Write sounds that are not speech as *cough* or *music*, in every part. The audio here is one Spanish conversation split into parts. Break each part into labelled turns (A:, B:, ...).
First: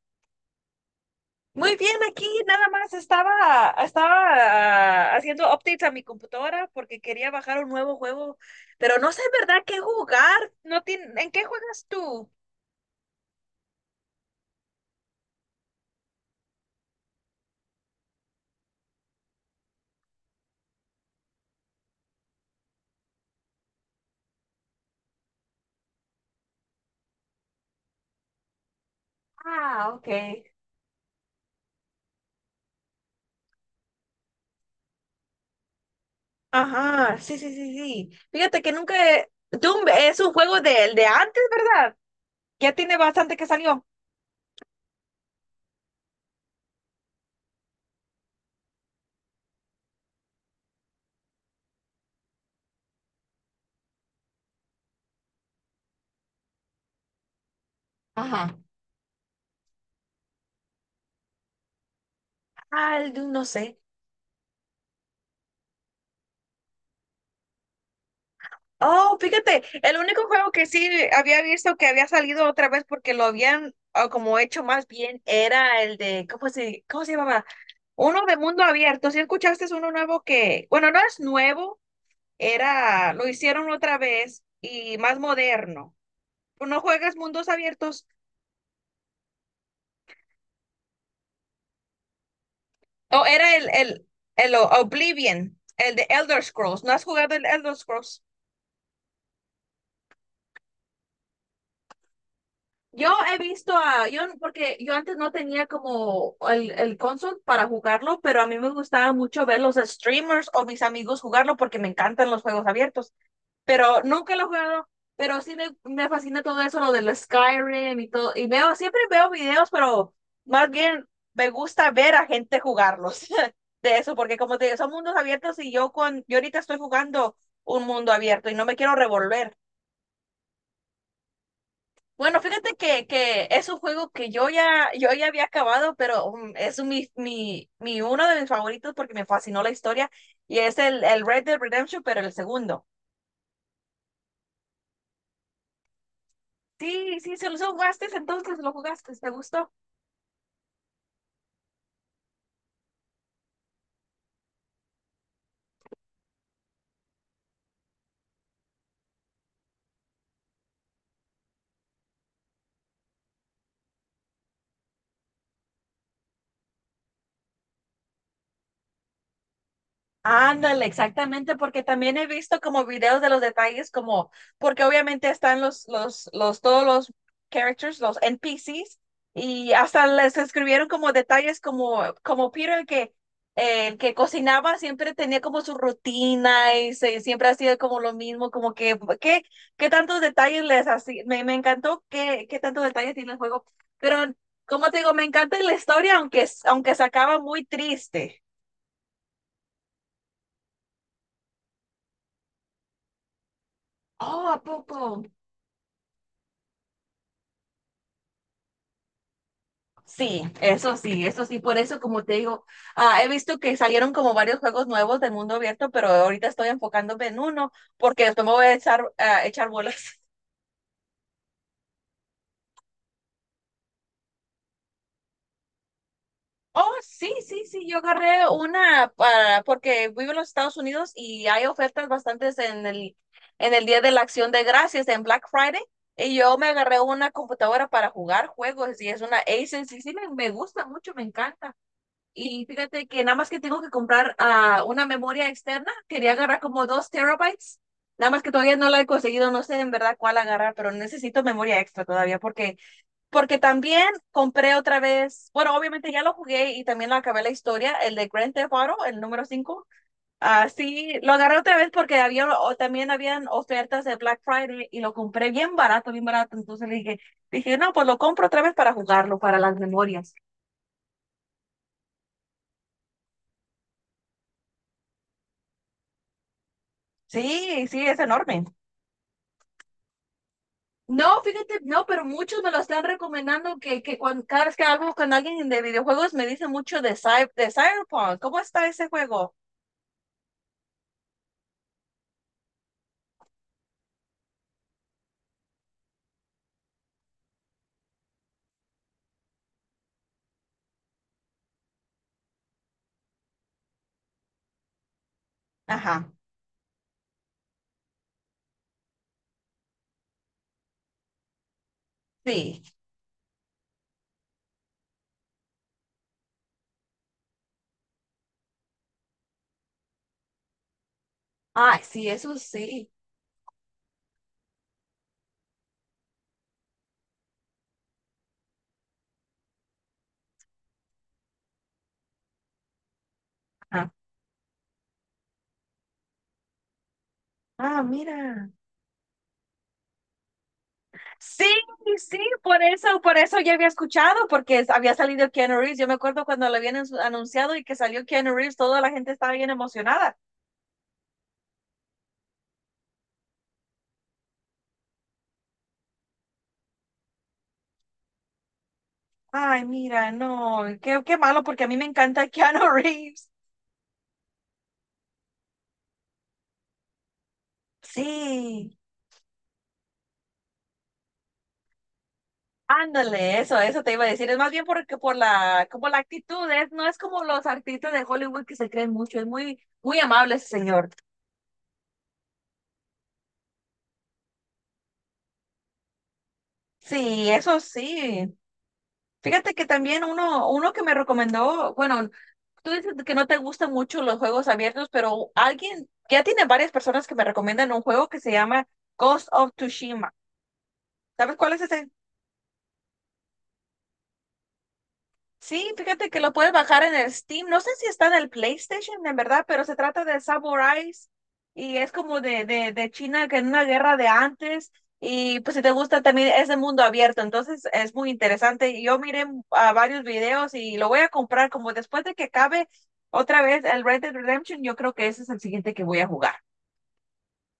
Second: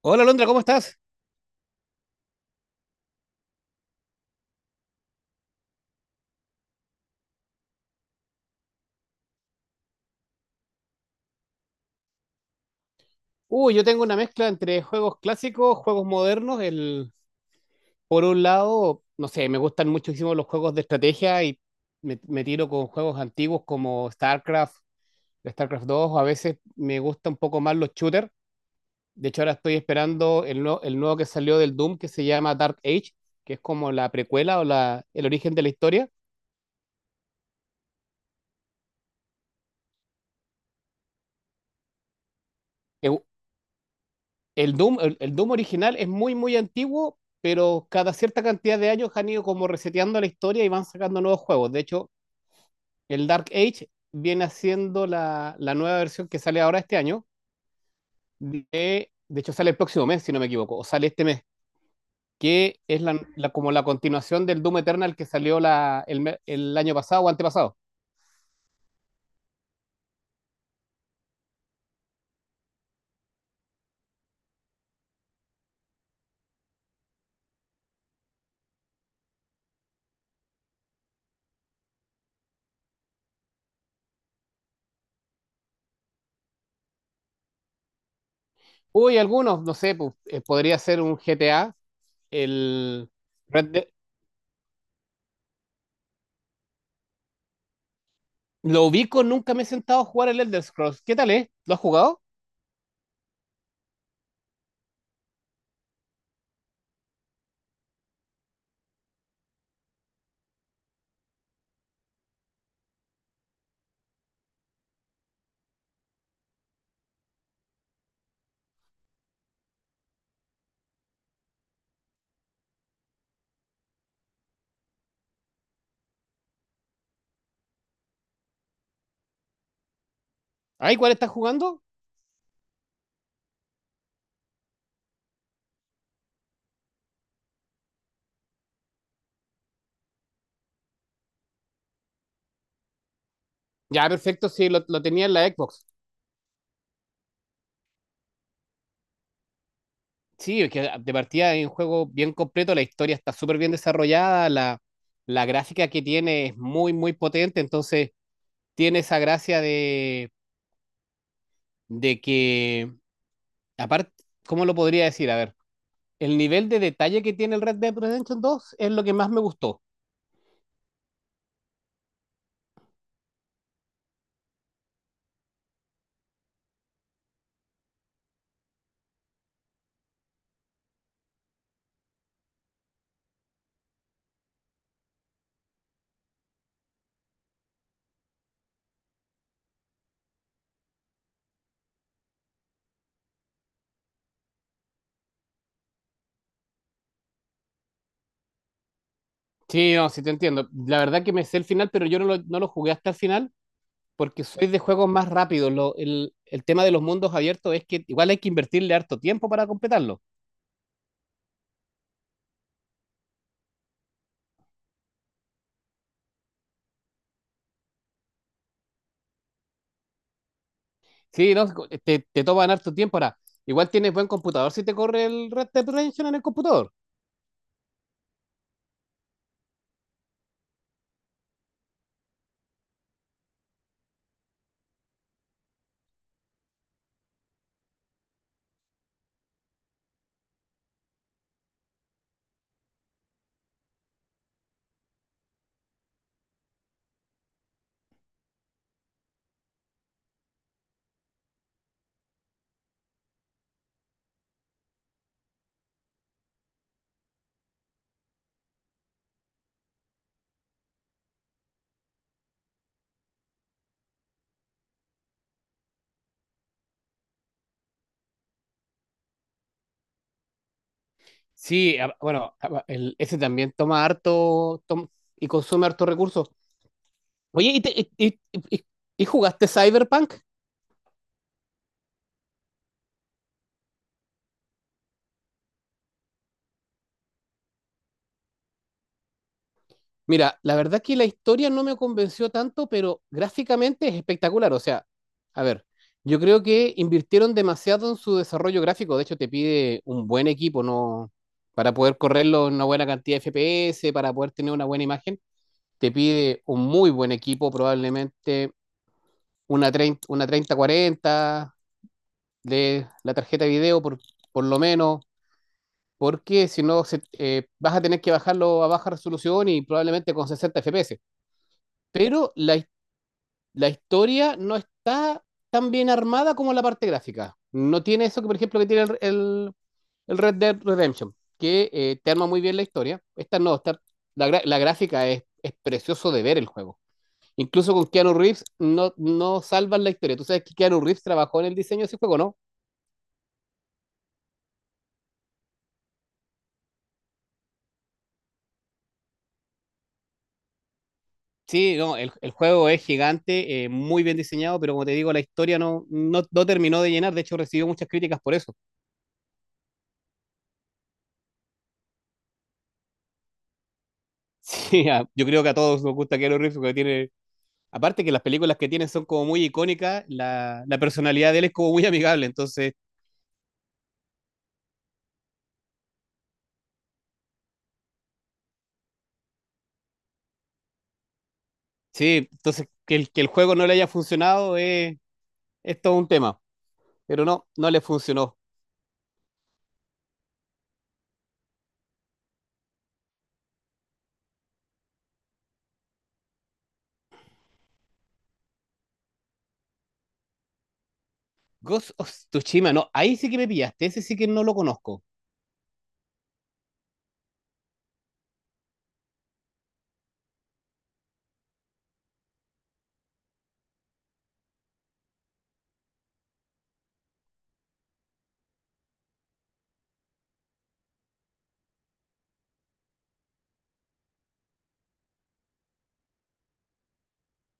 A: Hola Londra, ¿cómo estás?
B: Muy bien, aquí nada más estaba haciendo updates a mi computadora porque quería bajar un nuevo juego, pero no sé en verdad qué jugar. No tiene, ¿en qué juegas tú?
A: Uy, yo tengo una mezcla entre juegos clásicos, juegos modernos. Por un lado, no sé, me gustan muchísimo los juegos de estrategia y me tiro con juegos antiguos como StarCraft, StarCraft dos. A veces me gusta un poco más los shooters. De hecho, ahora estoy
B: Ah, ok.
A: esperando el nuevo que salió del Doom que se llama Dark Age, que es como la precuela o el origen de la historia.
B: Ajá, sí, sí, sí, sí. Fíjate que nunca... Doom es un juego del de antes, ¿verdad? Ya tiene
A: Es,
B: bastante que salió.
A: El Doom, el Doom original es muy, muy antiguo, pero cada cierta cantidad de años han ido como reseteando la historia y van sacando nuevos juegos. De hecho, el Dark Age viene haciendo la nueva versión que sale ahora este año.
B: Ajá.
A: De, de hecho, sale el próximo mes, si no me equivoco, o sale este mes, que
B: Ah,
A: es
B: el Doom, no
A: como
B: sé.
A: la continuación del Doom Eternal que salió el año pasado o antepasado.
B: Oh, fíjate, el único juego que sí había visto que había salido otra vez porque lo habían como hecho más bien era el de, cómo se llamaba? Uno de mundo abierto. Si escuchaste es uno nuevo que, bueno, no es nuevo, era, lo hicieron otra vez y más moderno. Tú, ¿no juegas mundos abiertos?
A: Uy, algunos, no sé, pues, podría ser un GTA, el
B: O era
A: Red Dead-
B: el Oblivion, el de Elder Scrolls. ¿No has jugado el Elder Scrolls?
A: Lo ubico, nunca me he sentado a jugar el Elder Scrolls. ¿Qué tal es? ¿Lo has jugado?
B: Yo he visto a, yo, porque yo antes no tenía como el console para jugarlo, pero a mí me gustaba mucho ver los streamers o mis amigos jugarlo porque me encantan los juegos abiertos, pero nunca lo he jugado, pero sí me fascina todo eso, lo del Skyrim y todo, y veo, siempre veo videos, pero más bien me gusta ver a gente jugarlos *laughs* de eso, porque como te digo, son mundos abiertos y yo con, yo ahorita estoy jugando un mundo abierto y no me quiero revolver.
A: Ah, igual estás jugando.
B: Bueno, fíjate que es un juego que yo ya había acabado, pero mi uno de mis favoritos porque me fascinó la historia y es el Red Dead Redemption, pero el segundo.
A: Ya, perfecto, sí, lo tenía en la Xbox.
B: Sí, sí, se lo jugaste, entonces lo jugaste, ¿te gustó?
A: Sí, es que de partida es un juego bien completo, la historia está súper bien desarrollada, la gráfica que tiene es muy, muy potente, entonces tiene esa gracia de que, aparte, ¿cómo lo podría decir? A ver, el nivel de detalle que tiene el Red Dead Redemption dos es lo que más me gustó.
B: Ándale, exactamente, porque también he visto como videos de los detalles, como, porque obviamente están todos los characters, los NPCs, y hasta les escribieron como detalles como, como Peter, que el que cocinaba siempre tenía como su rutina y se, siempre hacía como lo mismo, como que, ¿qué, qué tantos detalles les hacía? Me encantó qué, qué tantos detalles tiene el juego, pero como te digo, me encanta la historia, aunque, aunque se acaba muy triste.
A: Sí, no, sí te entiendo. La verdad que me sé el final, pero yo no no lo jugué hasta el final porque
B: Oh, ¿a
A: soy de juegos
B: poco?
A: más rápidos. El tema de los mundos abiertos es que igual hay que invertirle harto tiempo para completarlo.
B: Sí, eso sí, eso sí, por eso como te digo, he visto que salieron como varios juegos nuevos del mundo abierto, pero ahorita estoy enfocándome en uno porque después me voy a echar bolas. *laughs*
A: Sí, no, te toman harto tiempo. Ahora, igual tienes buen computador si te corre el Red Dead Redemption en el computador.
B: Oh, sí, sí, sí, yo agarré una para, porque vivo en los Estados Unidos y hay ofertas bastantes en en el Día de la Acción de Gracias, en Black Friday, y yo me agarré una computadora para jugar juegos y es una Asus y sí me gusta mucho, me encanta. Y fíjate que nada más que tengo que comprar una memoria externa. Quería agarrar como dos terabytes. Nada más que todavía no la he conseguido. No sé en verdad cuál agarrar, pero necesito memoria extra todavía porque, porque también compré otra vez. Bueno, obviamente ya lo jugué y también lo acabé la historia, el de Grand Theft Auto, el número cinco. Así lo agarré otra vez porque había o también habían ofertas de Black Friday y lo compré bien barato, bien barato. Entonces le dije, dije, no, pues lo compro otra vez para jugarlo, para las memorias.
A: Sí, ese también toma y consume harto recursos. Oye,
B: Sí, sí, es enorme.
A: y- y jugaste Cyberpunk?
B: No, fíjate, no, pero muchos me lo están recomendando que cuando, cada vez que hablo con alguien de videojuegos me dicen mucho de, de Cyberpunk. ¿Cómo está ese juego?
A: Mira, la verdad que la historia no me convenció tanto, pero gráficamente es espectacular. O sea, a ver, yo creo que invirtieron demasiado en su desarrollo gráfico. De hecho, te pide un buen equipo, ¿no? Para poder correrlo en una buena cantidad de FPS, para poder tener una buena imagen, te
B: Ajá,
A: pide un muy buen equipo, probablemente una treinta cuarenta
B: sí.
A: de la tarjeta de video, por lo menos, porque si no, vas a tener que bajarlo a baja resolución y probablemente con 60 FPS.
B: Ay, sí,
A: Pero
B: eso sí.
A: la historia no está tan bien armada como la parte gráfica. No tiene eso que, por ejemplo, que tiene el Red Dead Redemption, que te arma muy bien la historia. Esta no, esta,
B: Ajá.
A: la gráfica es precioso de ver el juego. Incluso
B: Ah,
A: con Keanu Reeves
B: mira.
A: no, no salvan la historia. Tú sabes que Keanu Reeves trabajó
B: Sí,
A: en el diseño de ese
B: sí,
A: juego, ¿no?
B: por eso ya había escuchado, porque había salido Keanu Reeves. Yo me acuerdo cuando lo habían anunciado y que salió Keanu Reeves, toda la gente estaba bien emocionada.
A: Sí, no, el juego es gigante, muy bien diseñado, pero como te digo, la historia no, no, no terminó de llenar. De hecho, recibió muchas críticas por eso. *laughs*
B: Ay, mira, no, qué, qué malo, porque a mí me encanta *laughs* Keanu Reeves.
A: Sí, a- yo creo que a todos nos gusta Keanu Reeves porque tiene aparte que las películas que
B: Sí.
A: tiene son como muy icónicas, la personalidad de él es como muy amigable, entonces,
B: Ándale, eso te iba a decir. Es más bien porque por la, como la actitud, es, no es como los artistas de Hollywood que se creen mucho, es muy, muy amable ese señor.
A: sí, entonces que que el juego no le haya funcionado es todo un tema, pero
B: Sí,
A: no,
B: eso
A: no le
B: sí.
A: funcionó.
B: Fíjate que también uno que me recomendó, bueno, tú dices que no te gustan mucho los juegos abiertos, pero alguien, ya tiene varias personas que me recomiendan un juego que se llama Ghost of Tsushima. ¿Sabes cuál es ese?
A: Ghost of Tsushima, no, ahí sí que me pillaste, ese sí que no lo conozco.
B: Sí, fíjate que lo puedes bajar en el Steam. No sé si está en el PlayStation, en verdad, pero se trata de samuráis y es como de China que en una guerra de antes. Y pues si te gusta también es de mundo abierto, entonces es muy interesante. Y yo miré a varios videos y lo voy a comprar como después de que acabe otra vez el Red Dead Redemption. Yo creo que ese es el siguiente que voy a jugar.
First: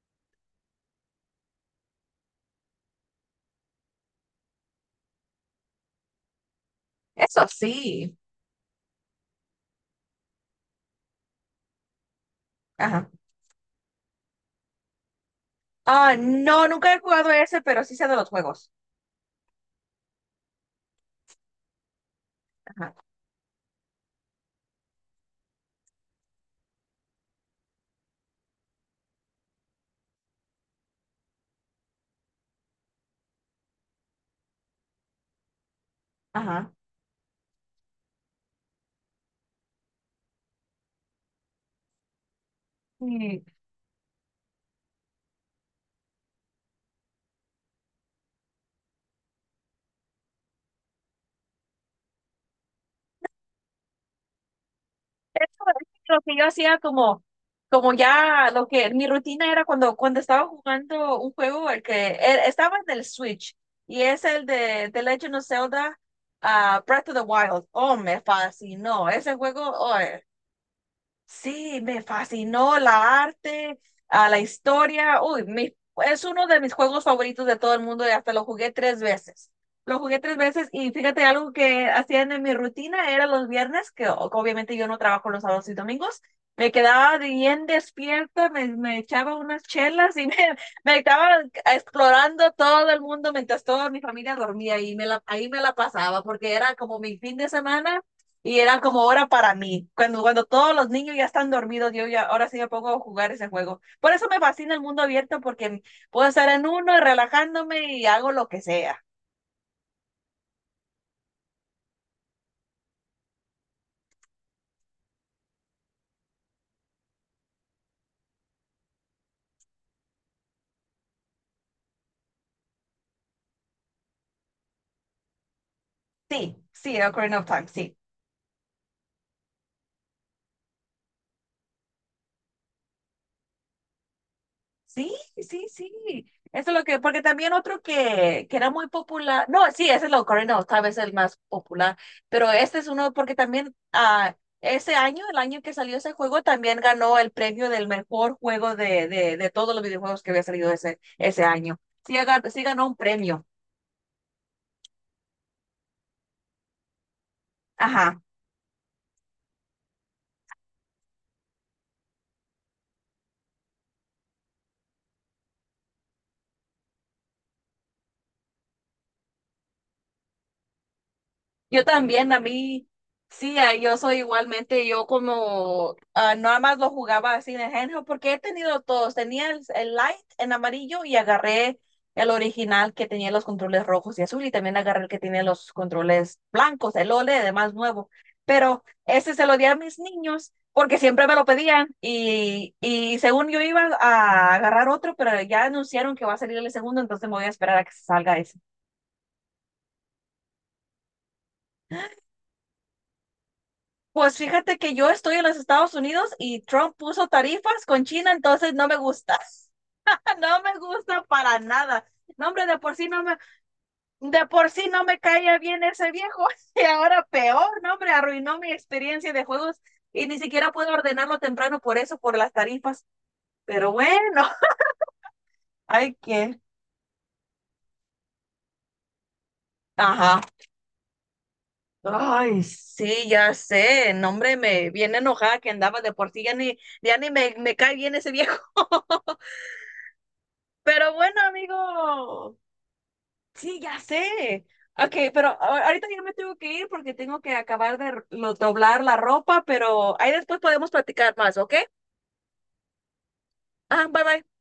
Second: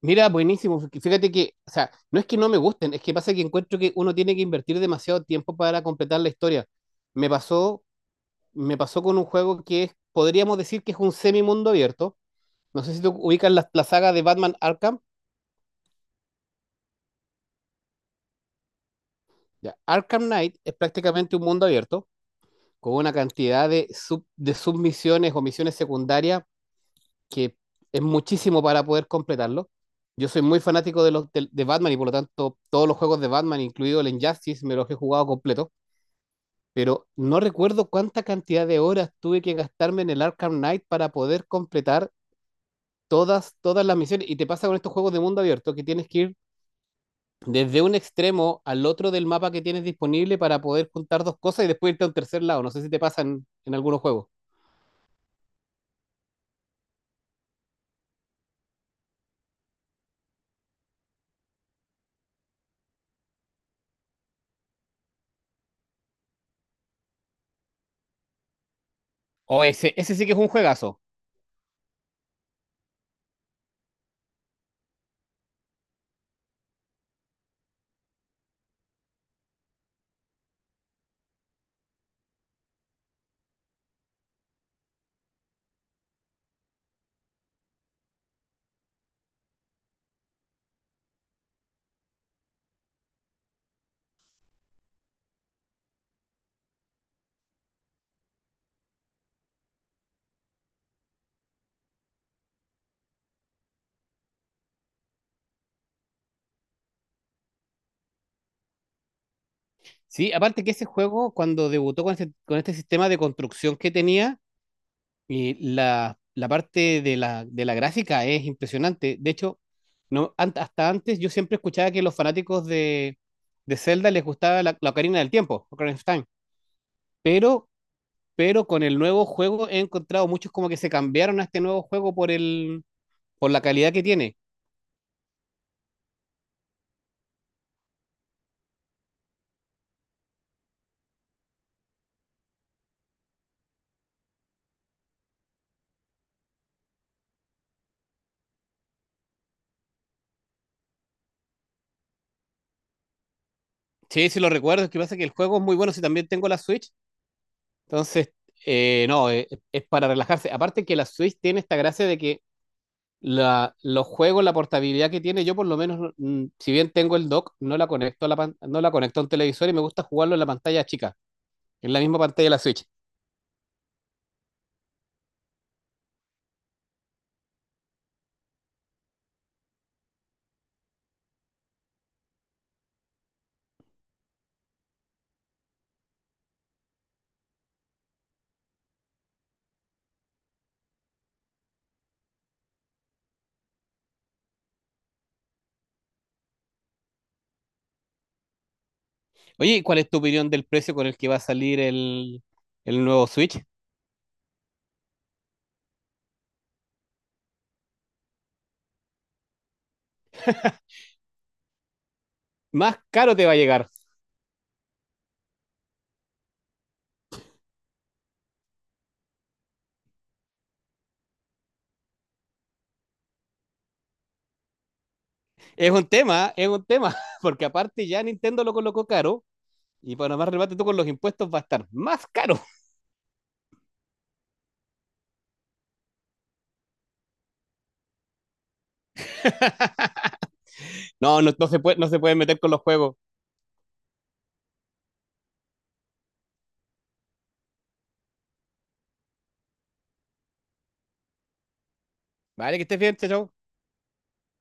A: Mira, buenísimo, fíjate que, o sea, no es que no me gusten, es que pasa que encuentro que uno tiene que invertir demasiado tiempo para completar la historia. Me
B: Eso
A: pasó,
B: sí.
A: Me pasó con un juego que es, podríamos decir que es un semi mundo abierto, no sé si tú
B: Ajá.
A: ubicas la saga de Batman Arkham.
B: Ah, no, nunca he jugado ese, pero sí sé de los juegos.
A: Ya. Arkham Knight es prácticamente un mundo abierto con
B: Ajá.
A: una cantidad de, de submisiones o misiones secundarias que es muchísimo para poder completarlo. Yo soy muy fanático de Batman y por lo tanto todos los juegos de Batman, incluido el Injustice, me los he jugado completo,
B: Ajá.
A: pero no recuerdo cuánta cantidad de horas tuve que gastarme en el Arkham Knight para poder completar
B: Sí.
A: todas, todas las misiones. Y te pasa con estos juegos de mundo abierto que tienes que ir desde un extremo al otro del mapa que tienes disponible para poder juntar dos cosas y después irte a un tercer lado. No sé si te pasa en algunos juegos.
B: Eso es lo que yo hacía como, como ya lo que mi rutina era cuando, cuando estaba jugando un juego, el que estaba en el Switch y es el de The Legend of Zelda Breath of the Wild. Oh, me fascinó. Ese juego,
A: O
B: oh.
A: ese sí que es un juegazo.
B: Sí, me fascinó la arte, a la historia. Uy, es uno de mis juegos favoritos de todo el mundo y hasta lo jugué tres veces. Lo jugué tres veces y fíjate, algo que hacían en mi rutina era los viernes, que obviamente yo no trabajo los sábados y domingos. Me quedaba bien despierta, me echaba unas chelas y me, *laughs* me estaba explorando todo el mundo mientras toda mi familia dormía y me la, ahí me la pasaba porque era como mi fin de semana y eran como hora para mí, cuando, cuando todos los niños ya están dormidos, yo ya ahora sí me pongo a jugar ese juego. Por eso me fascina el mundo abierto, porque puedo estar en uno y relajándome y hago lo que sea.
A: Sí, aparte que ese juego, cuando debutó con este sistema de construcción que tenía, y la parte de de la gráfica es impresionante. De hecho, no, hasta antes yo siempre escuchaba que los fanáticos de Zelda les gustaba la Ocarina del Tiempo, Ocarina of Time.
B: Sí, sí, Ocarina of Time,
A: Pero,
B: sí.
A: pero con el nuevo juego he encontrado muchos como que se cambiaron a este nuevo juego por por la calidad que tiene.
B: Sí, sí, sí. Eso es lo que, porque también otro que era muy popular, no, sí, ese es lo Cardinals, tal vez el más popular, pero este es uno porque también ese año, el año que salió ese juego, también ganó el premio del mejor juego de todos los videojuegos que había salido ese, ese año. Sí, sí ganó un premio.
A: Sí, sí lo recuerdo, es que pasa que el juego es muy bueno si también tengo la Switch,
B: Ajá.
A: entonces, no, es para relajarse. Aparte que la Switch tiene esta gracia de que los juegos, la portabilidad que tiene, yo por lo menos, si bien tengo el dock, no la conecto a no la conecto a un televisor y me gusta jugarlo en la pantalla chica,
B: Yo
A: en la misma
B: también, a
A: pantalla de la Switch.
B: mí, sí, yo soy igualmente, yo como nada más lo jugaba así en el handheld, porque he tenido todos, tenía el light en amarillo y agarré el original que tenía los controles rojos y azul y también agarré el que tiene los controles blancos, el OLED, más nuevo, pero ese se lo di a mis niños porque siempre me lo pedían y según yo iba a agarrar otro, pero ya anunciaron que va a salir el segundo, entonces me voy a esperar a que salga ese.
A: Oye, ¿cuál es tu opinión del precio con el que va a salir el nuevo Switch?
B: Pues fíjate que yo estoy en los Estados Unidos y Trump puso tarifas con China, entonces no me gusta, *laughs* no me gusta para nada. No, hombre,
A: Más caro te va a llegar.
B: de por sí no me caía bien ese viejo *laughs* y ahora peor, no, hombre, arruinó mi experiencia de juegos y ni siquiera puedo ordenarlo temprano por eso, por las tarifas. Pero bueno, *laughs* hay que,
A: Es un tema, *laughs* porque aparte ya Nintendo lo colocó caro. Y para
B: ajá.
A: más remate, tú con los impuestos va a estar más caro.
B: Ay, sí, ya sé, no, hombre, me viene enojada que andaba de por sí, ya ni me cae bien ese viejo. *laughs*
A: *laughs*
B: Pero bueno,
A: No, no, no se puede, no se pueden
B: amigo,
A: meter con los juegos.
B: sí, ya sé. Ok, pero ahorita ya me tengo que ir porque tengo que acabar de doblar la ropa, pero ahí después podemos platicar más, ¿ok?
A: Vale, que estés bien, chao. Chao.
B: Ah, bye bye.